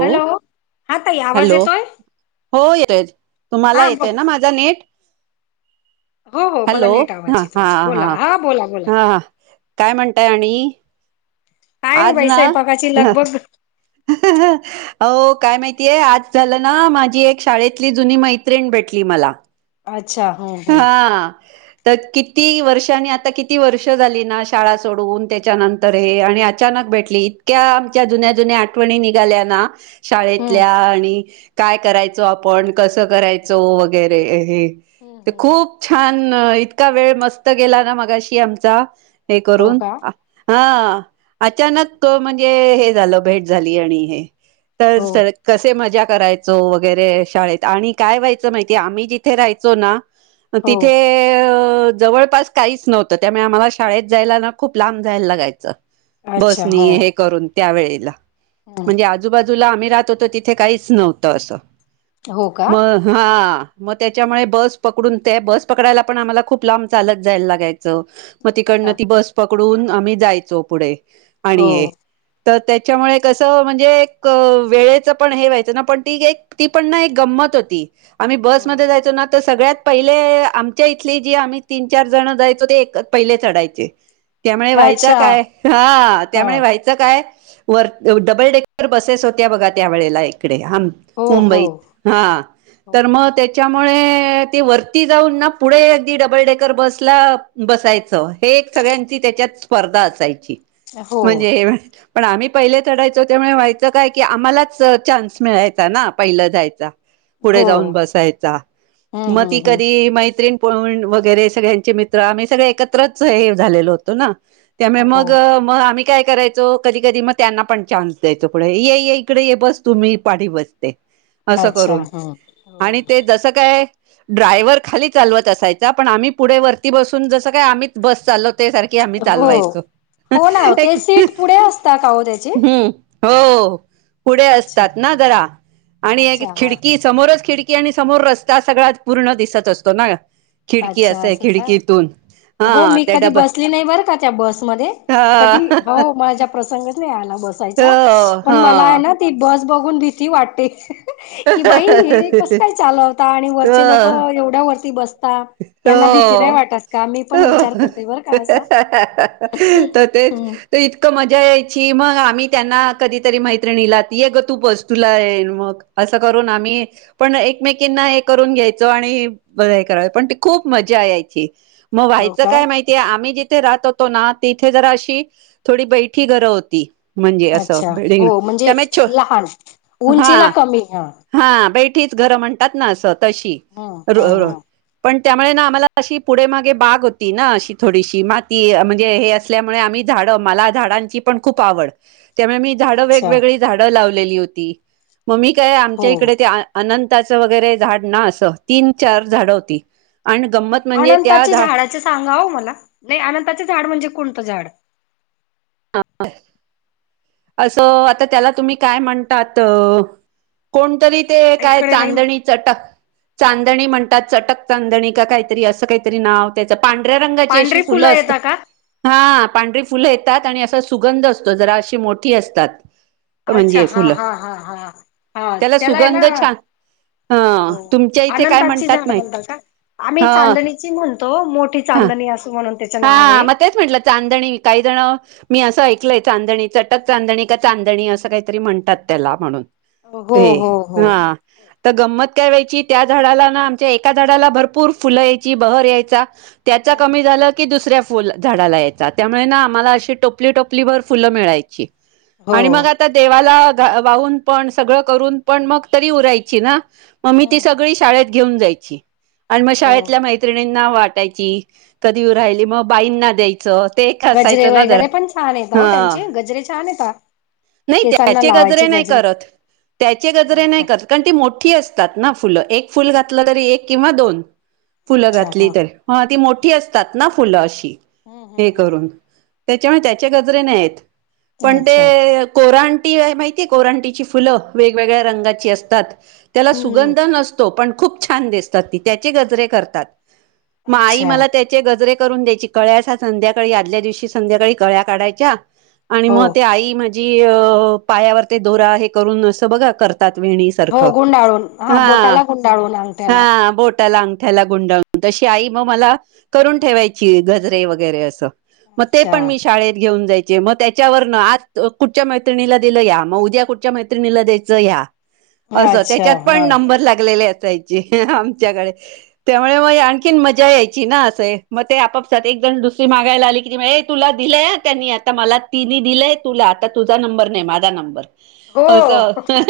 Hello हा ताई आवाज हॅलो येतोय हो येतोय तुम्हाला हा ब येतोय ना माझा नेट हो हो मला हॅलो नीट ह आवाज आहे हा तुमचा हा बोला बोला बोला हा काय म्हणतय आणि का ना बाई स्वयंपाकाची लग बग ह ह अ काय माहितीय आज झालं ना माझी एक शाळेतली जुनी मैत्रिण भेटली मला अच्छा ह हा तर किती वर्षानी आता किती वर्ष झाली ना शाळा सोडवून त्याच्यानंतर हे आणि अचानक भेटली इतक्या आमच्या जुन्या जुन्या आठवणी निघाल्या ना हम्म शाळेतल्या आणि काय करायचो आपण कसं करायचो वगैरे हे ते खूप छान इतका वेळ मस्त गेला ना मगाशी आमचा हे हो करून का हा अचानक म्हणजे हे झालं भेट झाली आणि हे हो तर कसे मजा करायचो वगैरे शाळेत आणि काय व्हायचं माहितीय आम्ही जिथ इथे राहायचो ना हो तिथे जवळपास काहीच नव्हतं त्यामुळे आम्हाला शाळेत जायला ना खूप लांब जायला लागायचं अच्छा हो बसनी हे करून त्यावेेळेला हम्म म्हणजे आजूबाजूला आम्ही राहत होतो तिथे काहीच नव्हतं असं हो का मग हा मग त्याच्यामुळे बस पकडून ते बस पकडायला पण आम्हाला खूप लांब चालत जायला लागायच. मग अच्छा तिकडन ती बस पकडून आम्ही जायचो पुढे हो आणि हे तर त्याच्यामुळे कस म्हणजे एक वेळेच पण हे व्हायचं ना पण ती ती पण ना एक गंमत होती. आम्ही हो बसमध्ये जायचो ना तर सगळ्यात पहिले आमच्या इथली जे आम्ही तीन चार जण जायचो ते पहिले चढायचे त्यामुळे व्हायचं अच्छा काय हा त्यामुळे व्हायचं काय वर डबल डेकर बसेस होत्या बघा त्या वेळेला इकडे हा हो हो मुंबईत हा हो तर मग त्याच्यामुळे ते वरती जाऊन ना पुढे अगदी डबल डेकर बसला बसायचं हे एक सगळ्यांची त्याच्यात स्पर्धा असायची. हो म्हणजे पण आम्ही पहिले चढायचो त्यामुळे व्हायचं काय की आम्हालाच चान्स मिळायचा ना पहिलं जायचा पुढे हो जाऊन बसायचा हम्म मग हम्म त हम्म कधी मैत ण वगैरे सगळ्यांचे मित्र आम्ही सगळे एकत्रच हे झालेलो होतो ना त्यामुळे मग हो मग आम्ही काय करायचो कधी कधी मग त्यांना पण चान्स द्यायचो पुढे ये इकडे ये बस तू मी पाठी बसते. असं अच्छा करून हम्म आणि ते जसं काय ड्रायव्हर खाली चालवत असायचा पण आम्ही पुढे वरती बसून जसं काय आम्हीच बस चालव त्या सारख हो हो ना ते सीट पुढे असत काह त्या हम्म हो पुढे अच्छा असतात ना जरा आणि अच्छा हा खिडकी समोरच खिडकी आणि समोर रस्ता सगळा पूर्ण दिसत असतो ना. खिडकी अच्छा अस आहेय असं का खिडकीतून हो हा मी त्या कधी डब बसली नाही बरं का त्या बसमध्ये हा कधी हो माझ्या प्रसंगच नाही आला बसायचा हो पण मला आहे हा ना ती बस बघून भीती वाटते. कि बाई हे कस काय चालवता आणि वरचे लोक हो एवढ्या वरती बसत आता यांना भीती नाही हो वाटत का मी पण विचार हो. करते बर का असं तर तेच तर इतकं मजा यायची मग आम्ही त्यांना कधीतरी मैत्रिणीला ये ग तू बस तुला येन मग असं करून आम्ही पण एकमेकींना हे करून घ्यायचो आणि बा हे करायच पण ती खूप मजा यायची मग हो व्हायच का काय मा ते आम्ही जिथे राहत होतो ना तिथे जरा अशी थोडी बैठी घरं होती ते. म्हणजे असं अच्छा बिल्डिंग हो म्हणजे तंमेच छो लहान उंचीला हां कमी हा हां बैठीचं घरं म्हणतांत नां असं तशी हम्म हम्म हम्म पणं त्यांमुळे नां आम्हांला अशी पुढे मांगे बांग होती नां अशी थोडीशी मांती म्हणजे हे असं सल्यांमुळे आम्हीं झाडं मलां झाडांची पणं खूंप आवडं त्यांमुळे मी झाडं अच्छा वेगवेगळी झाडं लावलेली होती मंग मी कायं हो आमच्यां इकडे ते अनंताचं वगैरें झाडं नां असं तीनं चार झाडं होती आणि गंमत म्हणजे त्या अनंताचे झाड झाडांचे सांगावं मलां नाहीं अनंतांचे झाडं म्हणजे कोणतं झाडं हं असं आतां त्यांला तुम्हीं कायं म्हणतांत कोणंतरी ते कायं इकडे नाही चांदणी चटक चांदणी म्हणतांत चटक चांदणी कां कांहीतरी असं कांहीतरी नांव पांढऱ्यां रंगाची अशी पांढरी फुलं असतां येता का? हां पांढरी फुलं त्यांत असां सुगंध असतो आणि जरां अशी मोठी असतांत. अच्छा हां हां हां हां हां त्याला त्यांला आहे नां सुगंध छान ह हो तुमच्या इथे काय अनंतांची म्हणतात झाडं माहित म्हणतांत कां ह आम्हीं चांदणी ची म्हणंतो मोठी चांदणी असं म्हंणूनते हां मंग तेचं म्हंटलं चांदणी कांहीं जणं मी असं ऐकलंय चांदणी चटक चांदणी कां चांदणी असं कांहीतरी म्हणतांत त्यांला म्हणूंन हो हो ते हो हं हां तरं गंमत कायं व्हांयची त्यां झाडांला नां आमच्यां एकां झाडांला भरंपूर फुलं यांयची बहरं यांयचां त्यांचं कमी झालं की दुसऱ्यां फुलं झाडांला यांयची त्यांमुळे नां आम्हांला अशी टोपली टोपली भरं फुलं मिळांयची हो आणि मंग आतां देवालां गां वाहूंन पणं सगळं करूंन पणं मंग तरी उरांयची नां मंग मी ती हम्म सगळी शाळेंत घेऊनं जांयची आणि मंग हो शाळल्यां मैत्रिनी नां वाटांयची कधी राहिली मंग बाईंना द्यांयची च ते एक गजरे असायचं नां जरं वगैरे पण छान येत हो हं त्यांचे गजरे छान येतांत नाहीं त्यांचे गजरे नाहीं करतं त्यांचे गजरे नाही नाहीं का करतं कारणं ती मोठी असतांत नां फुलं एक फुलं घातलं तरी एक किंवा दोन फुलं अच्छा घातली हा तरं हं ती मोठी असतांत नां फुलं अशी हम्म हम्म हे करूंन हम्म त्यांच्यामुळे त्यांचे गजरे नाहीं येतं पणं अच्छा ते कोरांटी माहितीयं कोरांटीची फुलं वेगवेगळ्यां रंगाची असतांत त्यांला हम्म सुगंध नसतो पणं खूंप छान दिसतांत ती त्यांचे गजरे करतांत मंग आई अच्छा मलां त्यांचे चे गजरे करूंन द्यांयची कळ्यां असां संध्याकांळी आदल्यां दिवशी संध्याकांळी कळ्यां काढांयच्यां आणि हो मंग ते आई माझी अ पायांवर ते दोरां हे करूंन असं बघं करं ते करतांत हो वेणीसांरखं गुंडाळून हा हां बोटाला गुंडाळून अंगठ्याला हां बोटं त्यांला अंगठ्यांला गुंडाळूंन तशी आई मंग मलां करूंन ठेवायंची गजरे वगैरें असं मंग ते अच्छा पणं मी शाळेंत घेऊन जायंचे मंग त्यांच्यावरूंन आ कुंठच्यां मैत्रिणीलां दिलं यां मंग उद्यां कुंठच्यां मैत्रिणीलां द्यांयचं यां असं अच्छा त्यांच्यात हा पणं नंबर लागले असांयचे आमच्यांकडे त्यामुळें मंग यां आणखीन मज्जां यांयची नां असं मंग ते आपापसांत एक जणं दुसरी मागायलां आली की ए तुलां दिलंय त्यांनी आतां मलां तिने दिलंय तुलां आतां तुझां नंबर नाहीं माझां नंबर हो असं हां हं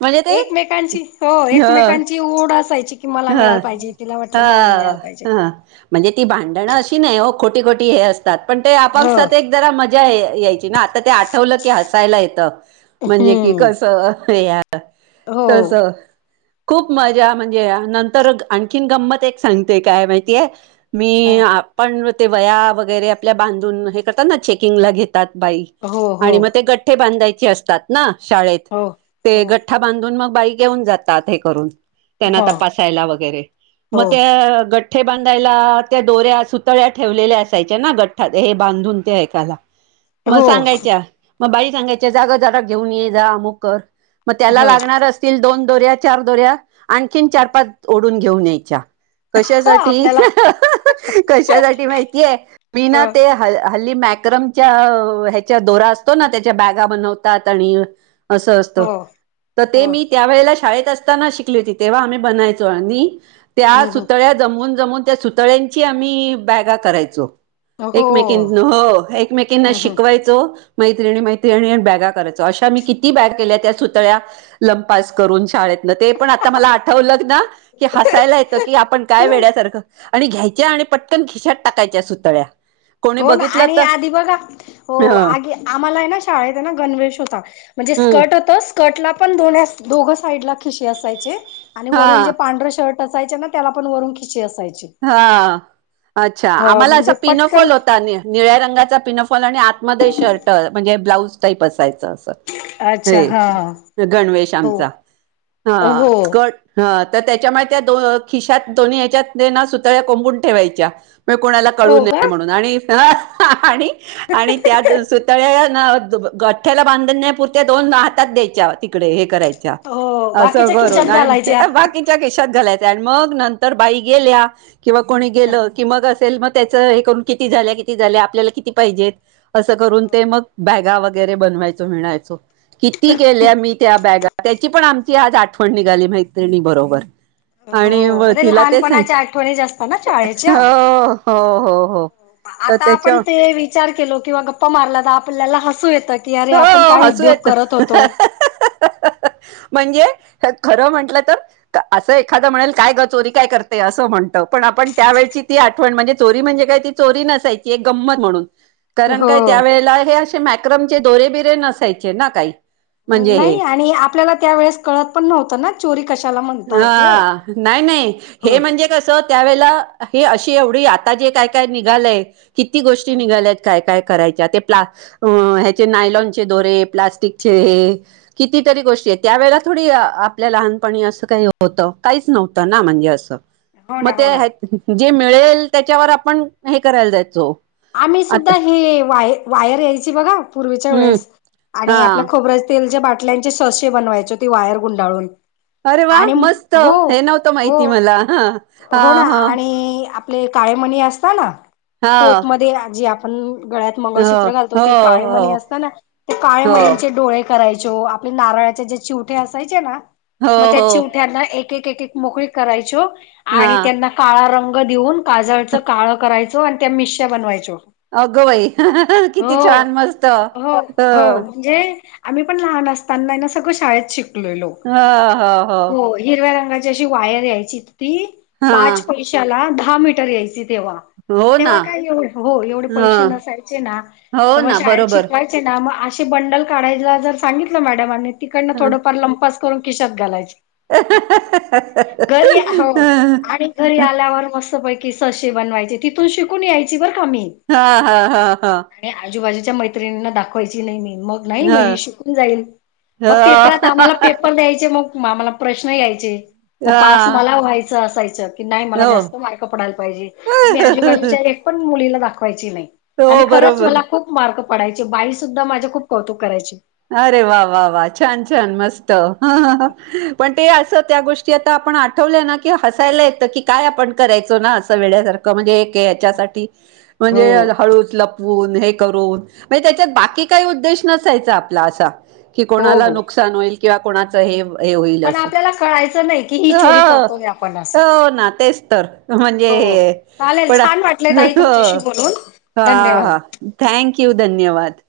म्हणजे ते एकमेकांची हो हं एकमेकांची ओढ असायची की मला हं मिळाल पाहिजे तिला वाटलं मला मिळाल हं पाहिजे हं म्हणजे ती भांडणं अशी नाहीं हो खोटी खोटी हे असतांत पणं ते हो आपापसांत एक जरां मं यां यांयची नां आतां ते आठवलं की हसांयला येतं म्हणजे की हम्म कसं हो तसं हो खूंप ना हो ना मज्जां म्हणजे नंतर आंणखीन गंमत एक सांगते कायं माहितीय हायं मी ह पणं ते वयां वगैरें आपल्यां बांधून हे करतांत नां चेकिंग लां घेतांत बाई हो हो आणि मग ते गठ्ठे बांधायचे असतात ना शाळेत हो ते हो ग ठा बांधून मग बाई घेऊन जातात हे करून त्यांना हो त बसायला वगैरे मग हो त्या गट गठ्ठे बांधायला त्या दोऱ्या सुतळ्या ठेवलेल्या असायच्या ना, गठ्ठयात हे बांधून ते ऐकाला. मग हो हो सांगायच्या मग बाई सांगायच्या जाग जरा घेऊन ये जा आमुख कर. मग त्याला ह लागणार असतील दोन दोऱ्या, चार दोऱ्या आणखी चार ओढून घेऊन यायच्या कशासाठी? आपल्याला कशासाठी माहितीय? मी ना हो ते ह हल्ली मॅक्रमच्या ह्याच्या दोरा असतो ना त्याच्या बॅगा बनवते. अस असत हो तर ते हो मी त्या वळेला शाळेत असताना शिकली होती. तेव्हा आम्ही बनवायचो आणि त्या हम्म सुतळ्या जमवून जमवून त्या सु तळ्यांची आम्ही बॅगा करायचो. हम्म हो एकमेकीच हो एकमेकीना हम्म शिकवायचो. मैत्रिणी मैत्रिणी बॅगा करायचो अशा मी किती बॅग केल्या त्या सुतळ्या. लंपास करून शाळेतल, ते पण आता मला आ आठवलं ना, की हसायला येतं की आपण काय हम्म वेड्यासारखं आणि घ्यायच्या आणि पटकन खिशात टाकायच्या सुतळ्या. कोणी हो ना बघितलं आणि तर आधी बघा हो हम्म आगी आम्हाला आहे ना शाळेत आहे, ना गणवेश होता म्हणजे स्कर्ट होत, स्कर्टला पण दोन दोघं साईड ला खिशे असायचे. आणि हा वरून जे पांढर शर्ट असायचे ना त्याला पण वरून खिशे असायचे. हा. अच्छा आम्हाला असा म्हणजे पटकन पिनोफॉल होता नि निळ्या रंगाचा पिनोफॉल आणि आ मधे शर्ट म्हणजे ब्लाऊज टाईप असायचं असं. अच्छा हा हे गणवेश हो आमचा हा हो स्कर्ट. ह त त्याच्या माहित आहे दो खिशात दोन्ही ह्याच्यात सुतळ्या कोंबून ठेवायच्या. हा कोणाला हो कळू का नये म्हणून आणि हा आणि आणि त्या दोन सुतळ्या ना ग गठ्ठ्याला बांधण्या पुरते दोन हातात द्यायच्या तिकडे हे करायचे. हो अस बाकीच्या करुन खिशात आणि घालायच्या. बाकी त्या खिशात घालायच्या मग नंतर बाई गेल्या किंवा कोणी गेल की मगच. त्याला मग त्याच हे करून किती झाले किती झाले आपल्याला किती पाहिजे असं करून ते मग ब्यागावर वगैरे बनवायच म्हणायचो, किती केल्या मी त्या ब्यागा त्याची पण आम ती आज आठवण निघाली मैत्रिणी बरोबर. आणि हो व म्हणजे तिला ते सांग लहानपणाच्या आठवणी असतात ना शाळेच्या. हो हो हो हो तर आता त्याच्या आपण ते विचार केला किंवा गप्पा मारला तर आपल्याला हसू येत. हो हसू येत. म्हणजे, खरं म्हंटलं तर असं एखादं म्हणेल काय ग चोरी काय करतेय, असं म्हणतं पण आपण त्यावेेळची ती आठवण म्हणजे चोरी म्हणजे काय ती चोरी नसायची एक गंमत म्हणून. कारण हो काय त्यावेेळेला हे असे मॅक्रम चे दोरे बिरे नसायचे ना काही. म्हणजे नाही हे आणि आपल्याला त्यावेेळेस कळत पण नव्हतं ना चोरी कशाला म्हणतात. अ नाही नाही हे म्हणजे कसं त्यावेेळेला हे अशी एवढी आता जे काय काय निघालय. ''किती गोष्टी निघाल्यात काय काय करायच्या ते प्ला ह्याचे नायलॉनचे दोरे प्लास्टिकचे हे कितीतरी गोष्टी आहे त्यावेेळेला, थोडी आपल्या लहानपणी असं का होत काहीच नव्हत ना म्हणजे अस हो मग, ना हो ना ते जे मिळेल त्याच्यावर आपण हे करायला जायचो. ''आम्ही सुद्धा आता हे वाय वायर यायची बघा पूर्वीच्या हं. वेळेस आणि आपल्या हां. खोबर्या तेलच्या बाटल्यांचे ससेे बनवायचे ती वायर गुंडाळून अरे वा आणि मस्त हो हे नव्हतं हो माहिती मला ह हो ना आणि आपले काळेमणी असत ना हां. पोतमध्ये जे ण गळ्यात हो, मंगळसूत्र घालतो हो, ते हो, काळेमणी असत ना ते हो. काळेमणींचे डोळे करायच आपल्या नारळाच्या जे चिवठे असायचे ना हो मग त्या हो चिवठ्या एक एक मोकळी करायच. हा आणि त्यांना काळा रंग देऊन काजळचं काळं करायच. होो आणि त्या मिश्या बनवायच हो. अगं बाई किती हो छान मस्त हो ह हो म्हणजे आम्ही पण लहान असताना ना सगळं शाळेत शिकलेलो हो हिरव्या रंगाची अशी वायर यायची ती हा पाच पैशाला दहा मीटर यायची तेव्हा हो मग ना तेव्हा कायव हो एवढे पैसे ह नसायचे ना हो तर मग ना शाळेत बरोबर शिकवाय ग असे बंडल काढायला जर सांगितलं मॅडमन आणि तिकडंल हा थोडंफार लंपास करून खिशात घालायचे घरी... हो. ''आणि घरी आल्यावर मस्त पैकी ससे बनवायचे तिथून शिकून यायची बरं का मी. हा हा हा हा... आणि आजूबाजूच्या मैत्रिणींना दाखवायची नाही मी मग... नाही ह माई आई शिकुन रहिली. ह मग पेपरात आम्हाला पे..... पण द्यायचे मग मला प्रश्न यायचे, मग पास हा मला व्हायचं असायचं की नाही मला हो जास्त मार्ग पडायला पाहिजे मी आजूबाजूच्या एक पण मुलीला दाखवायची नाही आणि हो खरंच बरोबर मला खूप मार्क पडायचे बाईसुद्धा माझे खूप कौतुक करायचे अरे वा वा वा छान छान मस्त पण ते असं त्या गोष्टी आता आपण आठवलं ना की हायला येतं की काय आपण करायचो ना असं वेळसारखं म्हणजे एक ह म्हणजे हो हळ उन हे करून त्याच्यात बाकी काय उद्देश्य नसायचा आपला असा हो कोणाला हो नुकसान होईल किंवा कोणाचं हे हे होईल पण असं आपल्याला कळायचं नाही की ही चोरी हो करतोय आपण असं हो ना तेच तर हो म्हणजे चालेल पड छान वाटले ताई तुमच्याशी हा बोलून धन्यवाद हा थँक यू धन्यवाद